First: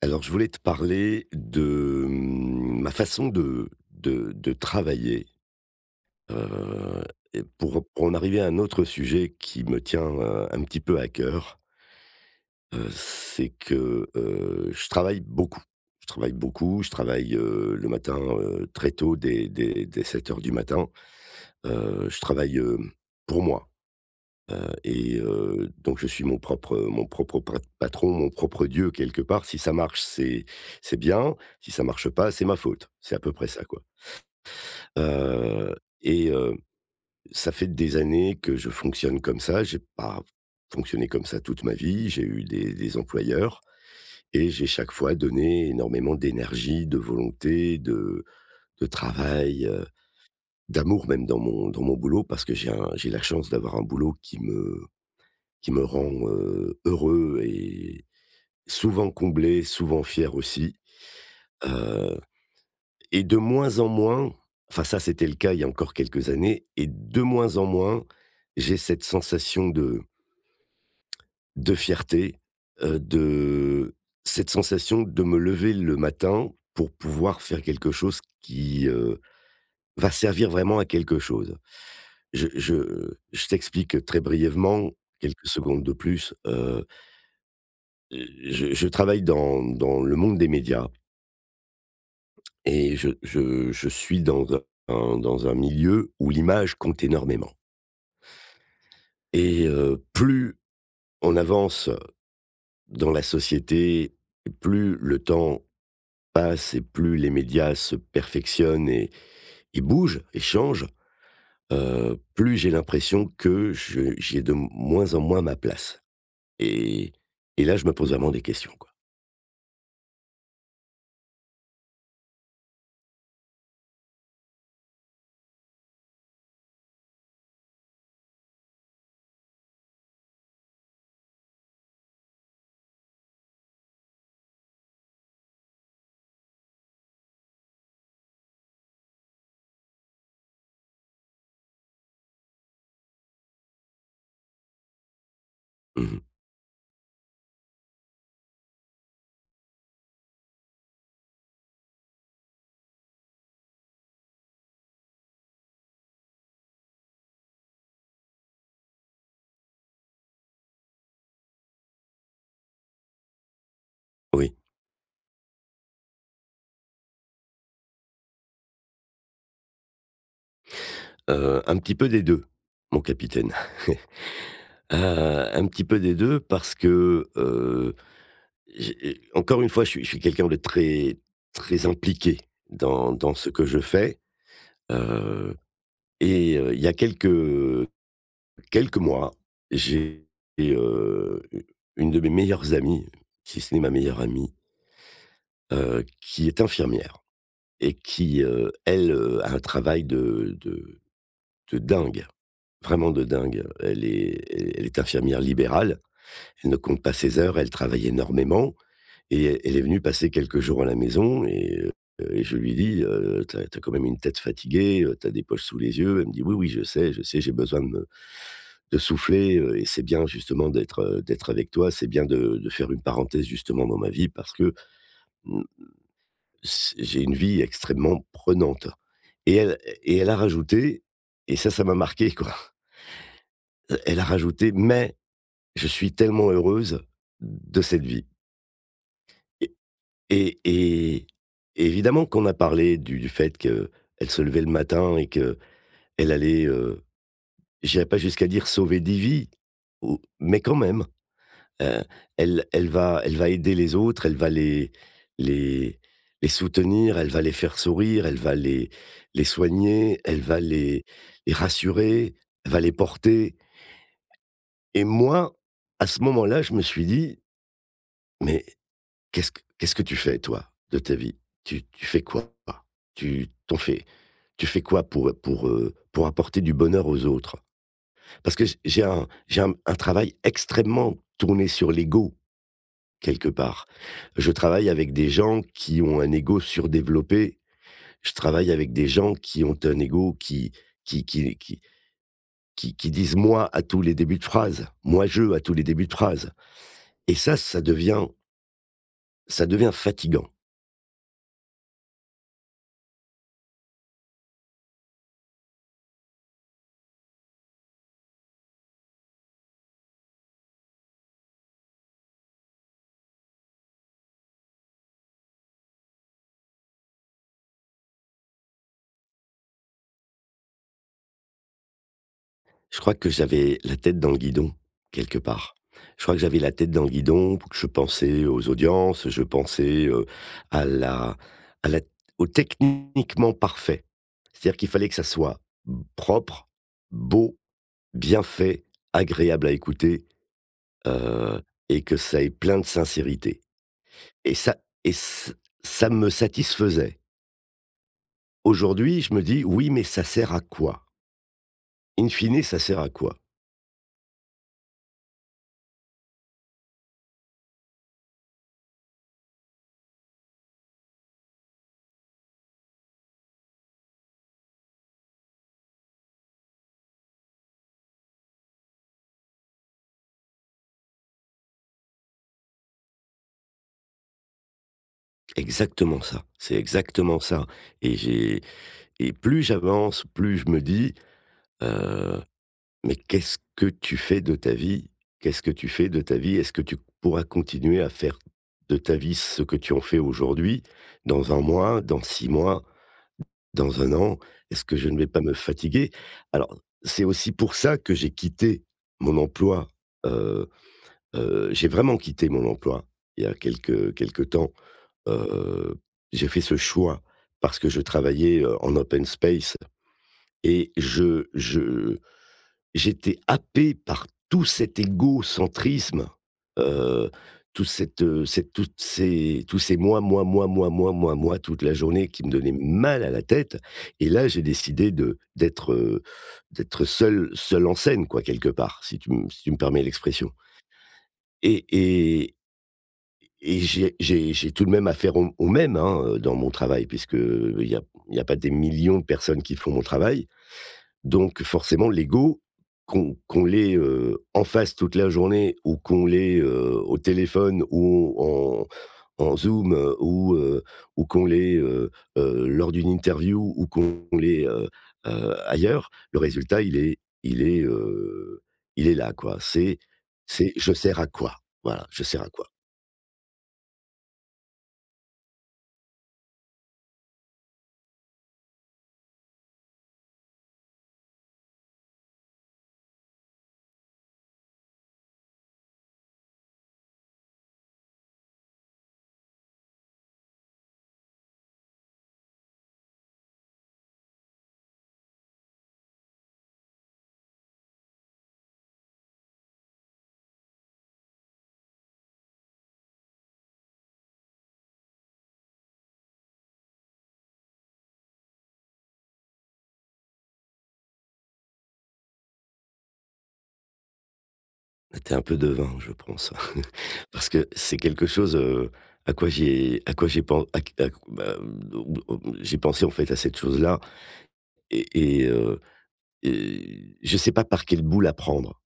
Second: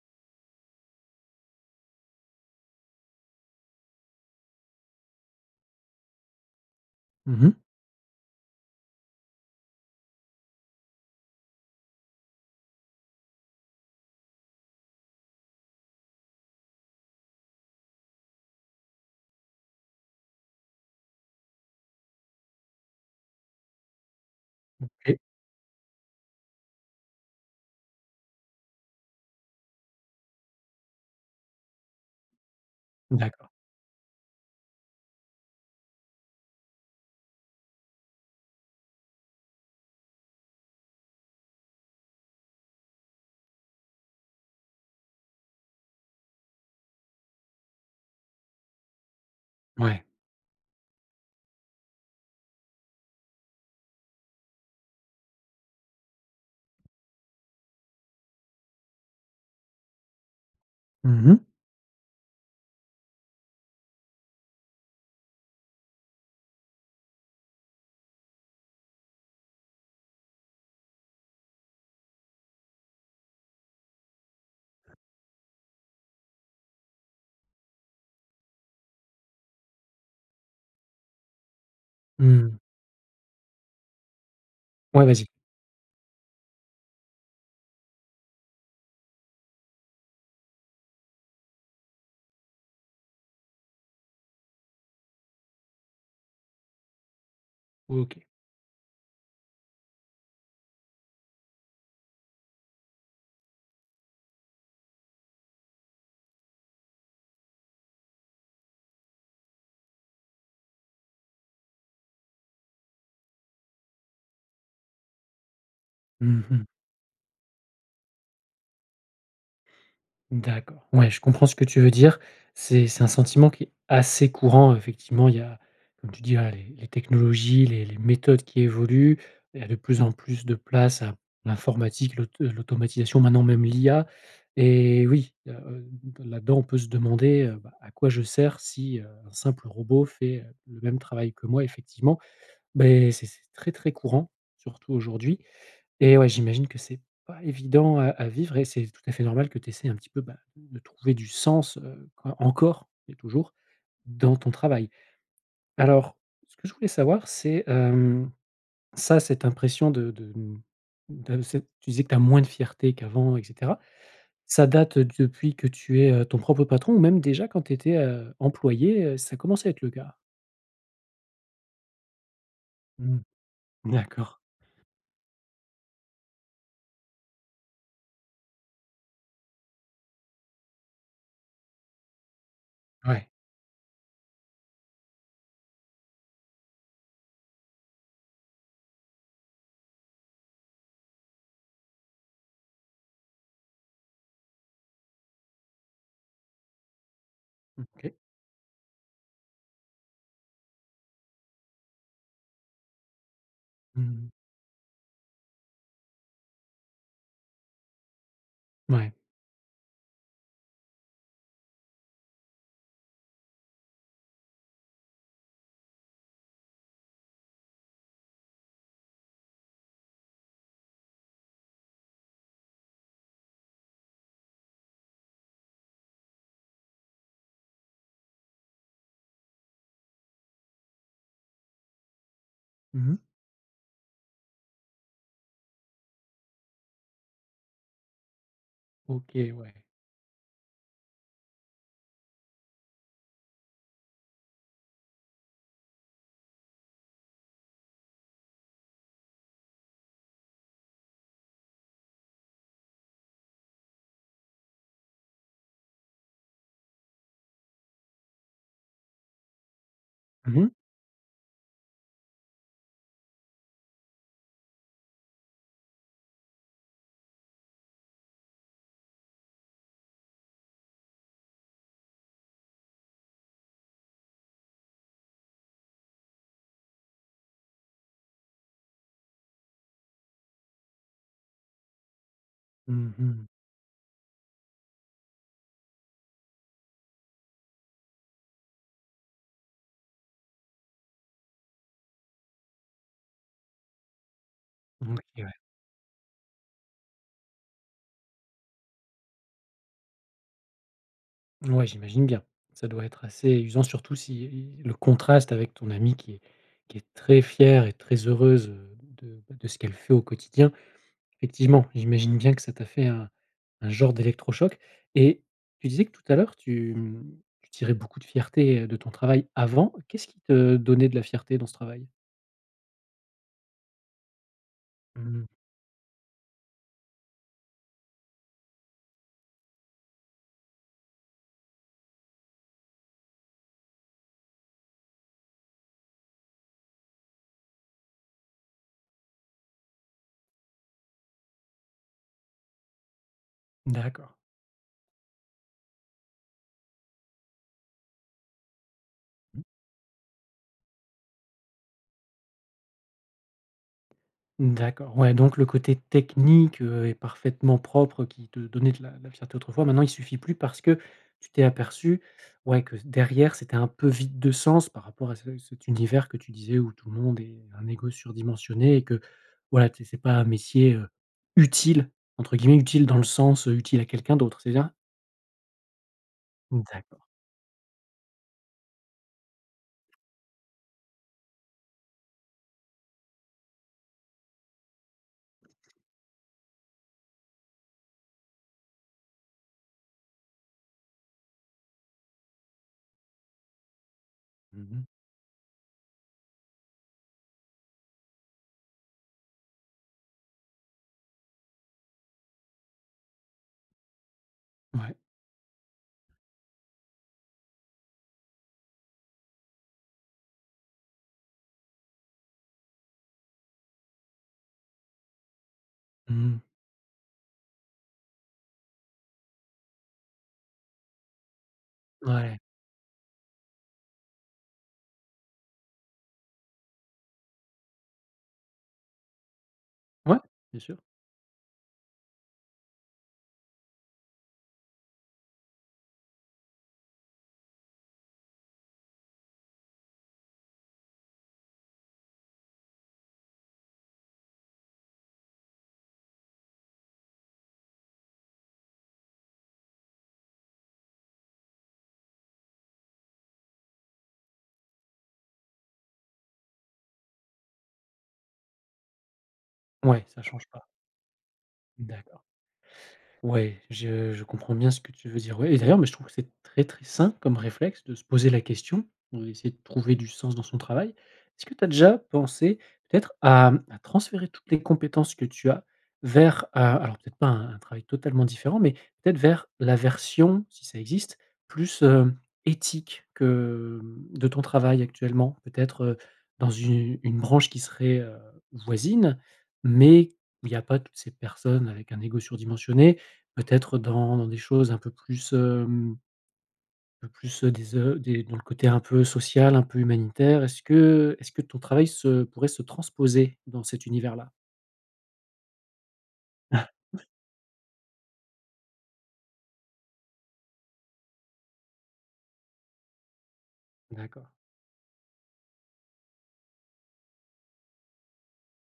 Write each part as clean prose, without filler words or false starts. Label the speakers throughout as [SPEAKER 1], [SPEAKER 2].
[SPEAKER 1] Alors, je voulais te parler de ma façon de travailler, heu et
[SPEAKER 2] Mmh mh.
[SPEAKER 1] pour en arriver à un autre sujet qui me tient, un petit peu à cœur, c'est que, je travaille beaucoup. Je travaille beaucoup, je travaille, le matin, très tôt dès 7 heures du matin. Je travaille, pour moi. Heu et
[SPEAKER 2] Et
[SPEAKER 1] heu, donc je suis mon propre, patron, mon propre dieu quelque part. Si ça marche, c'est bien. Si ça marche pas, c'est ma faute. C'est à peu près
[SPEAKER 2] d'accord,
[SPEAKER 1] ça, quoi. Heu et ça fait des années que je fonctionne comme ça. J'ai pas fonctionné comme ça toute ma vie. J'ai eu des employeurs et j'ai chaque fois donné énormément d'énergie, de volonté, de travail,
[SPEAKER 2] ouais.
[SPEAKER 1] d'amour même dans mon boulot parce que j'ai la chance d'avoir un boulot qui me rend, heureux et souvent comblé, souvent fier aussi,
[SPEAKER 2] Mmh mh.
[SPEAKER 1] heu et de moins en moins, enfin ça c'était le cas il y a encore quelques années et de moins en moins, j'ai cette sensation de fierté, de cette sensation de me lever le matin pour pouvoir faire quelque chose qui, va servir vraiment à quelque chose. Je
[SPEAKER 2] Mmh.
[SPEAKER 1] je je t'explique très brièvement,
[SPEAKER 2] Ouais, vas-y.
[SPEAKER 1] quelques secondes de plus, je travaille dans le monde des médias et je suis dans un milieu où l'image compte énormément
[SPEAKER 2] OK.
[SPEAKER 1] et plus on avance dans la société, plus le temps passe et plus les médias se perfectionnent et bougent et changent, plus j'ai l'impression que je j'ai de moins en moins ma place.
[SPEAKER 2] Mmh mh.
[SPEAKER 1] Et et là, je me pose vraiment des questions, quoi.
[SPEAKER 2] D'accord. Ouais, je comprends ce que tu veux dire. C'est un sentiment qui est assez courant, effectivement. Il y a, comme tu dis, voilà, les technologies, les méthodes qui évoluent. Il y a de plus en plus de place à l'informatique, l'automatisation, maintenant même l'IA et oui, là-dedans, on peut se demander, bah, à quoi je sers si, un simple robot fait, le même travail que moi, effectivement. Beh, c'est très, très courant, surtout aujourd'hui
[SPEAKER 1] Mmh.
[SPEAKER 2] et ouais, j'imagine que c'est pas évident à vivre et c'est tout à fait normal que tu essaies un petit peu, bah, de trouver du sens, quand encore et toujours dans ton travail. Alors, ce que je voulais savoir, c'est, ça, cette impression de cette tu disais que tu as moins de fierté qu'avant et cetera.
[SPEAKER 1] Oui,
[SPEAKER 2] Ça date, depuis que tu es, ton propre patron ou même déjà quand tu étais, employé, ça commençait à être le cas?
[SPEAKER 1] un petit peu des 2, mon
[SPEAKER 2] Mmh.
[SPEAKER 1] capitaine.
[SPEAKER 2] D'accord.
[SPEAKER 1] Heu, un petit peu des deux, parce que, j'ai encore une fois, je suis quelqu'un de très très impliqué dans
[SPEAKER 2] Ouais.
[SPEAKER 1] dans ce que je fais, heu et il y a quelques mois, j'ai, heu, une de mes meilleures amies, si ce n'est ma meilleure amie, qui est infirmière et
[SPEAKER 2] OK.
[SPEAKER 1] qui, elle, a un travail de dingue, vraiment de dingue.
[SPEAKER 2] Mmh
[SPEAKER 1] Elle
[SPEAKER 2] mh.
[SPEAKER 1] est elle est infirmière libérale, elle ne compte pas ses heures, elle travaille énormément
[SPEAKER 2] Ouais.
[SPEAKER 1] et elle est venue passer quelques jours à la maison et je lui dis: Tu as tu as quand même une tête fatiguée, tu as des poches sous les yeux». Elle me dit: «Oui, oui, je sais, j'ai besoin de souffler, et c'est bien justement d'être, d'être avec toi. C'est bien de faire une parenthèse justement dans ma vie parce que, mmh, c j'ai une vie extrêmement prenante». Et elle et elle a rajouté, et ça m'a marqué, quoi.
[SPEAKER 2] Mmh mh.
[SPEAKER 1] Elle a rajouté: «Mais je suis tellement heureuse de cette vie».
[SPEAKER 2] OK, ouais.
[SPEAKER 1] Et et et évidemment qu'on a parlé du fait qu'elle se levait le matin et qu'elle allait, j'irai pas jusqu'à dire sauver des vies, ou mais quand même, heu, elle va aider les autres, elle va les les soutenir, elle va les faire sourire, elle va les soigner, elle
[SPEAKER 2] Mmh
[SPEAKER 1] va
[SPEAKER 2] mh.
[SPEAKER 1] les rassurer, elle va les porter et moi, à ce moment-là, je me suis dit: «Mais». Qu'est-ce que tu fais toi de ta vie? Tu fais quoi? Tu t'en fais tu fais quoi pour, pour apporter du bonheur aux autres? Parce que j'ai un travail extrêmement tourné sur l'ego,
[SPEAKER 2] Mmh.
[SPEAKER 1] quelque part. Je travaille avec des gens qui ont un ego surdéveloppé. Je travaille avec des gens qui ont un ego qui qui qui qui disent «moi» à tous les débuts de phrase,
[SPEAKER 2] OK,
[SPEAKER 1] «moi
[SPEAKER 2] ouais.
[SPEAKER 1] je» à tous les débuts de phrase et ça, ça devient fatigant.
[SPEAKER 2] Ouais, j'imagine bien. Ça doit être assez usant, surtout si le contraste avec ton amie qui est très fière et très heureuse, de bah, de ce qu'elle fait au quotidien. Effectivement, j'imagine bien que ça t'a fait un genre d'électrochoc et tu disais que tout à l'heure, tu tirais beaucoup de fierté, de ton travail avant. Qu'est-ce qui te donnait de la fierté dans ce travail?
[SPEAKER 1] Je crois que j'avais la tête dans le guidon, quelque
[SPEAKER 2] Mmh,
[SPEAKER 1] part. Je crois que j'avais la tête dans le guidon, que je pensais aux audiences, je pensais, à la à la au techniquement parfait. C'est-à-dire qu'il fallait que ça soit propre, beau, bien fait, agréable à écouter, heu et que ça ait plein de sincérité
[SPEAKER 2] d'accord.
[SPEAKER 1] et ça et ç ça me satisfaisait. Aujourd'hui, je me dis: «Oui, mais ça sert à quoi?» In fine, ça sert à quoi?
[SPEAKER 2] D'accord, ouais, donc le côté technique, et parfaitement propre qui te donnait de la fierté autrefois, maintenant il suffit plus parce que tu t'es aperçu, ouais, que derrière c'était un peu vide de sens par rapport à ce cet univers que tu disais où tout le monde est un ego surdimensionné et que voilà, tu c'est pas un métier, «utile» entre guillemets, utile dans le sens, utile à quelqu'un d'autre, c'est bien.
[SPEAKER 1] Exactement ça, c'est
[SPEAKER 2] D'accord.
[SPEAKER 1] exactement ça et j'ai et plus j'avance, plus je me dis, heu: «Mais qu'est-ce que tu fais de ta vie? Qu'est-ce que tu fais de ta vie? Est-ce que tu pourras continuer à faire de ta vie ce que tu en fais aujourd'hui, dans un mois, dans 6 mois, dans un an? Est-ce que
[SPEAKER 2] Mmh.
[SPEAKER 1] je ne vais pas me fatiguer?». Alors, c'est aussi pour ça que j'ai quitté mon emploi, heu j'ai vraiment quitté mon emploi il y a quelque temps.
[SPEAKER 2] Ouais.
[SPEAKER 1] Heu, j'ai fait ce choix parce que je travaillais, en open space et je j'étais happé par tout cet égocentrisme,
[SPEAKER 2] Mmh.
[SPEAKER 1] heu, toute cette, cette toutes ces tous ces moi, moi, moi, moi, moi, moi, moi, toute la journée qui me
[SPEAKER 2] Ouais.
[SPEAKER 1] donnait mal à la tête et là, j'ai décidé d'être seul en scène quoi, quelque part, si tu me si tu me permets
[SPEAKER 2] Ouais,
[SPEAKER 1] l'expression
[SPEAKER 2] bien sûr.
[SPEAKER 1] et et j'ai tout de même affaire au même, hein, dans mon travail puisque, euh, il n'y a il y a pas des millions de personnes qui font mon travail. Donc forcément l'ego, qu'on l'ait, en face toute la journée ou qu'on l'ait, au téléphone ou en Zoom, ou qu'on l'ait, lors d'une interview ou qu'on l'ait, ailleurs, le résultat il est, heu, il est là quoi.
[SPEAKER 2] Ouais, ça change
[SPEAKER 1] C'est
[SPEAKER 2] pas.
[SPEAKER 1] je sers à quoi? Voilà, je sers
[SPEAKER 2] D'accord.
[SPEAKER 1] à quoi?
[SPEAKER 2] Ouais, je comprends bien ce que tu veux dire, ouais et d'ailleurs, mais je trouve que c'est très, très sain comme réflexe de se poser la question, d'essayer de trouver du sens dans son travail. Est-ce que tu as déjà pensé peut-être à transférer toutes les compétences que tu as vers, alors peut-être pas un travail totalement différent, mais peut-être vers la version, si ça existe, plus, éthique que, de ton travail actuellement? Peut-être, dans une branche qui serait, voisine, mais où il y a pas toutes ces personnes avec un ego surdimensionné. Peut-être dans des choses un peu plus, un peu plus, des dans le côté un peu social, un peu humanitaire. Est-ce que ton travail se pourrait se transposer dans cet univers-là?
[SPEAKER 1] T'es un peu devin, je pense, parce que c'est quelque chose, à quoi j'ai pen à q j'ai pensé, en fait, à cette chose-là.
[SPEAKER 2] D'accord.
[SPEAKER 1] Et et heu et je sais pas par quel bout la prendre.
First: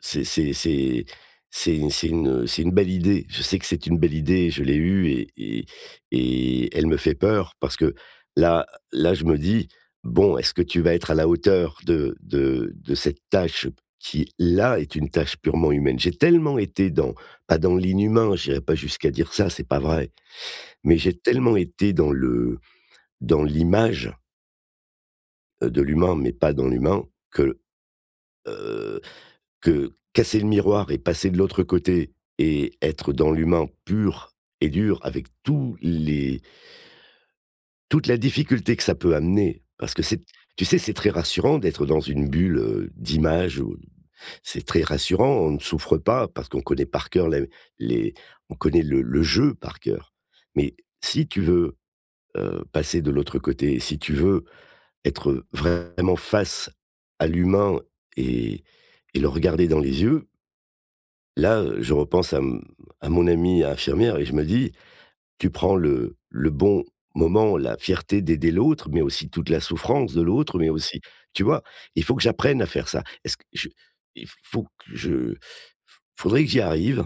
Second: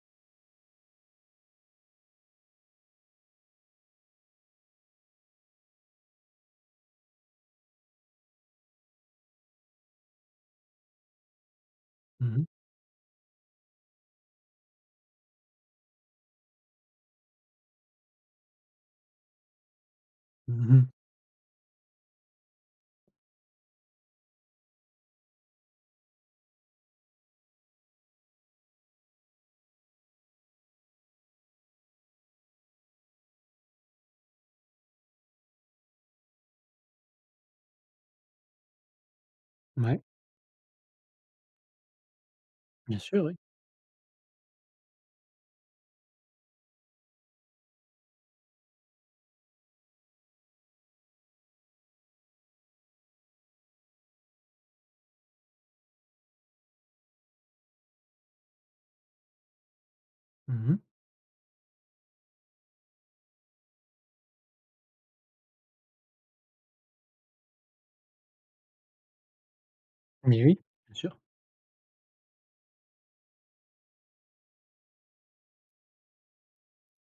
[SPEAKER 1] C'est c'est c'est c'est une belle idée. Je sais que c'est une belle idée, je l'ai eue et elle me fait peur parce que là là, je me dis: «Bon, est-ce que tu vas être à la hauteur de
[SPEAKER 2] Mmh mh.
[SPEAKER 1] de de cette tâche qui, là, est une tâche purement humaine?». J'ai tellement été dans pas dans l'inhumain, j'irai pas jusqu'à dire ça, c'est pas vrai,
[SPEAKER 2] Mmh.
[SPEAKER 1] mais j'ai tellement été dans l'image, de l'humain, mais pas dans l'humain que, heu que casser le miroir et passer de l'autre côté et être dans l'humain pur et dur avec tous les toute la difficulté que ça peut amener parce que
[SPEAKER 2] Ouais,
[SPEAKER 1] c'est tu sais, c'est très rassurant d'être dans une bulle,
[SPEAKER 2] bien sûr, oui.
[SPEAKER 1] d'images, c'est très rassurant, on ne souffre pas parce qu'on connaît par cœur les on connaît le jeu par cœur. Mais si tu veux, passer de l'autre côté, si tu veux être vraiment face à l'humain et et le regarder dans les yeux.
[SPEAKER 2] Mmh.
[SPEAKER 1] Là, je repense à mon amie infirmière et je me dis: «Tu prends le bon moment, la fierté d'aider l'autre, mais aussi toute la souffrance de
[SPEAKER 2] Mais
[SPEAKER 1] l'autre,
[SPEAKER 2] oui,
[SPEAKER 1] mais
[SPEAKER 2] bien
[SPEAKER 1] aussi».
[SPEAKER 2] sûr.
[SPEAKER 1] Tu vois? Il faut que j'apprenne à faire ça. Est-ce que je il faut que je faudrait que j'y arrive.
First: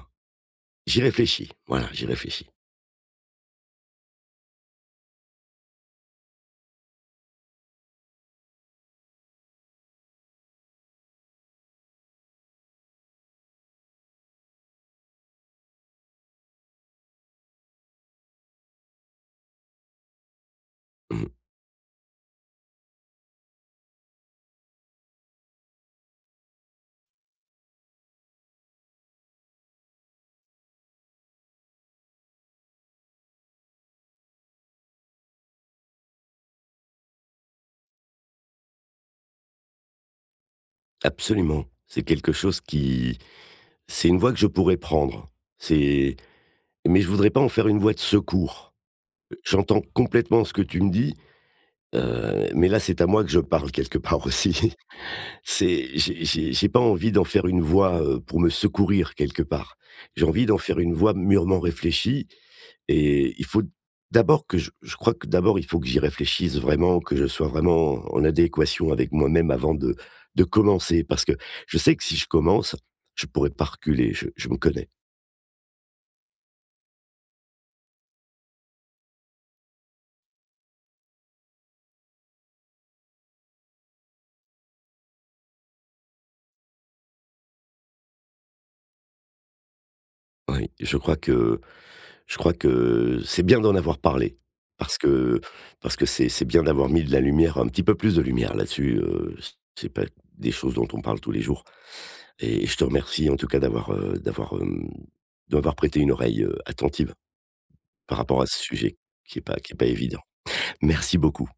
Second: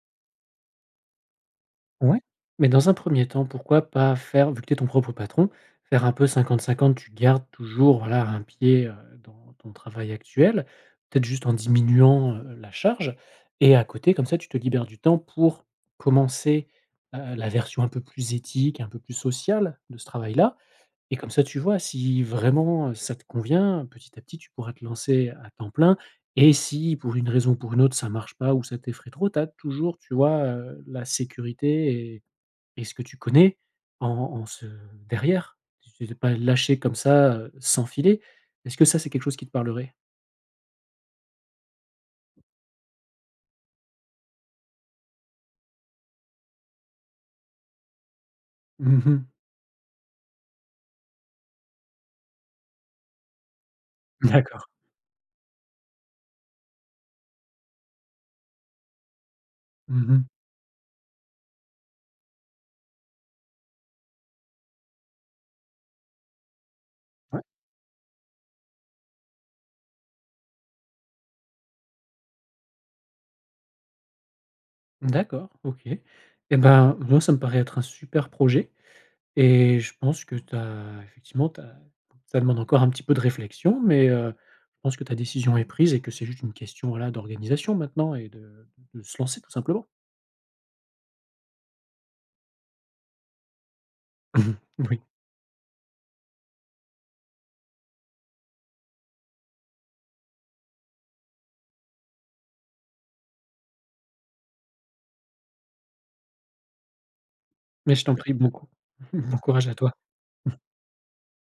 [SPEAKER 1] J'y réfléchis, voilà, j'y
[SPEAKER 2] Ouais,
[SPEAKER 1] réfléchis.
[SPEAKER 2] mais dans un premier temps, pourquoi pas faire vu que tu es ton propre patron, faire un peu 50-50, tu gardes toujours, voilà, un pied, dans ton travail actuel, peut-être juste en diminuant, la charge et à côté comme ça tu te libères du temps pour commencer, la version un peu plus éthique, un peu plus sociale de ce travail-là et
[SPEAKER 1] Mmh.
[SPEAKER 2] comme ça, tu vois si vraiment, ça te convient, petit à petit, tu pourras te lancer à temps plein et si pour une raison ou pour une autre, ça marche pas ou ça t'effraie trop, tu as toujours, tu vois, la sécurité et ce que tu connais en en ce derrière. Tu t'es pas lâché comme ça, sans filet. Est-ce que ça, c'est quelque chose qui te parlerait?
[SPEAKER 1] Absolument. C'est quelque chose qui c'est une voie que je pourrais prendre. C'est mais je voudrais pas en faire une voie de secours.
[SPEAKER 2] Mmh.
[SPEAKER 1] J'entends complètement ce que tu me dis, mais là, c'est à moi que je parle quelque part
[SPEAKER 2] D'accord.
[SPEAKER 1] aussi. C'est j'ai pas envie d'en faire une voix, pour me secourir quelque part. J'ai
[SPEAKER 2] Mmh.
[SPEAKER 1] envie d'en faire une voix mûrement réfléchie et il faut d'abord que je crois que d'abord il faut que j'y réfléchisse vraiment, que je
[SPEAKER 2] Ouais.
[SPEAKER 1] sois vraiment en adéquation avec moi-même avant de commencer. Parce que je sais que si je commence, je pourrais pas reculer, je me connais.
[SPEAKER 2] D'accord, OK. Et ben, moi, ça me paraît être un super projet. Et je pense que tu as effectivement, tu as ça demande encore un petit peu de réflexion, mais je pense que ta décision est prise et que c'est juste une question, voilà, d'organisation maintenant et de se lancer tout simplement.
[SPEAKER 1] Oui, Je crois que c'est bien d'en avoir parlé parce
[SPEAKER 2] Oui,
[SPEAKER 1] que parce que c'est bien d'avoir mis de la lumière, un petit peu plus de lumière là-dessus, c'est pas des choses dont on parle tous les jours et je te remercie en tout cas de prêté une oreille, attentive
[SPEAKER 2] mais je t'en
[SPEAKER 1] par
[SPEAKER 2] prie,
[SPEAKER 1] rapport à
[SPEAKER 2] bon
[SPEAKER 1] ce
[SPEAKER 2] co
[SPEAKER 1] sujet
[SPEAKER 2] bon courage
[SPEAKER 1] qui
[SPEAKER 2] à
[SPEAKER 1] est pas
[SPEAKER 2] toi.
[SPEAKER 1] évident. Merci beaucoup.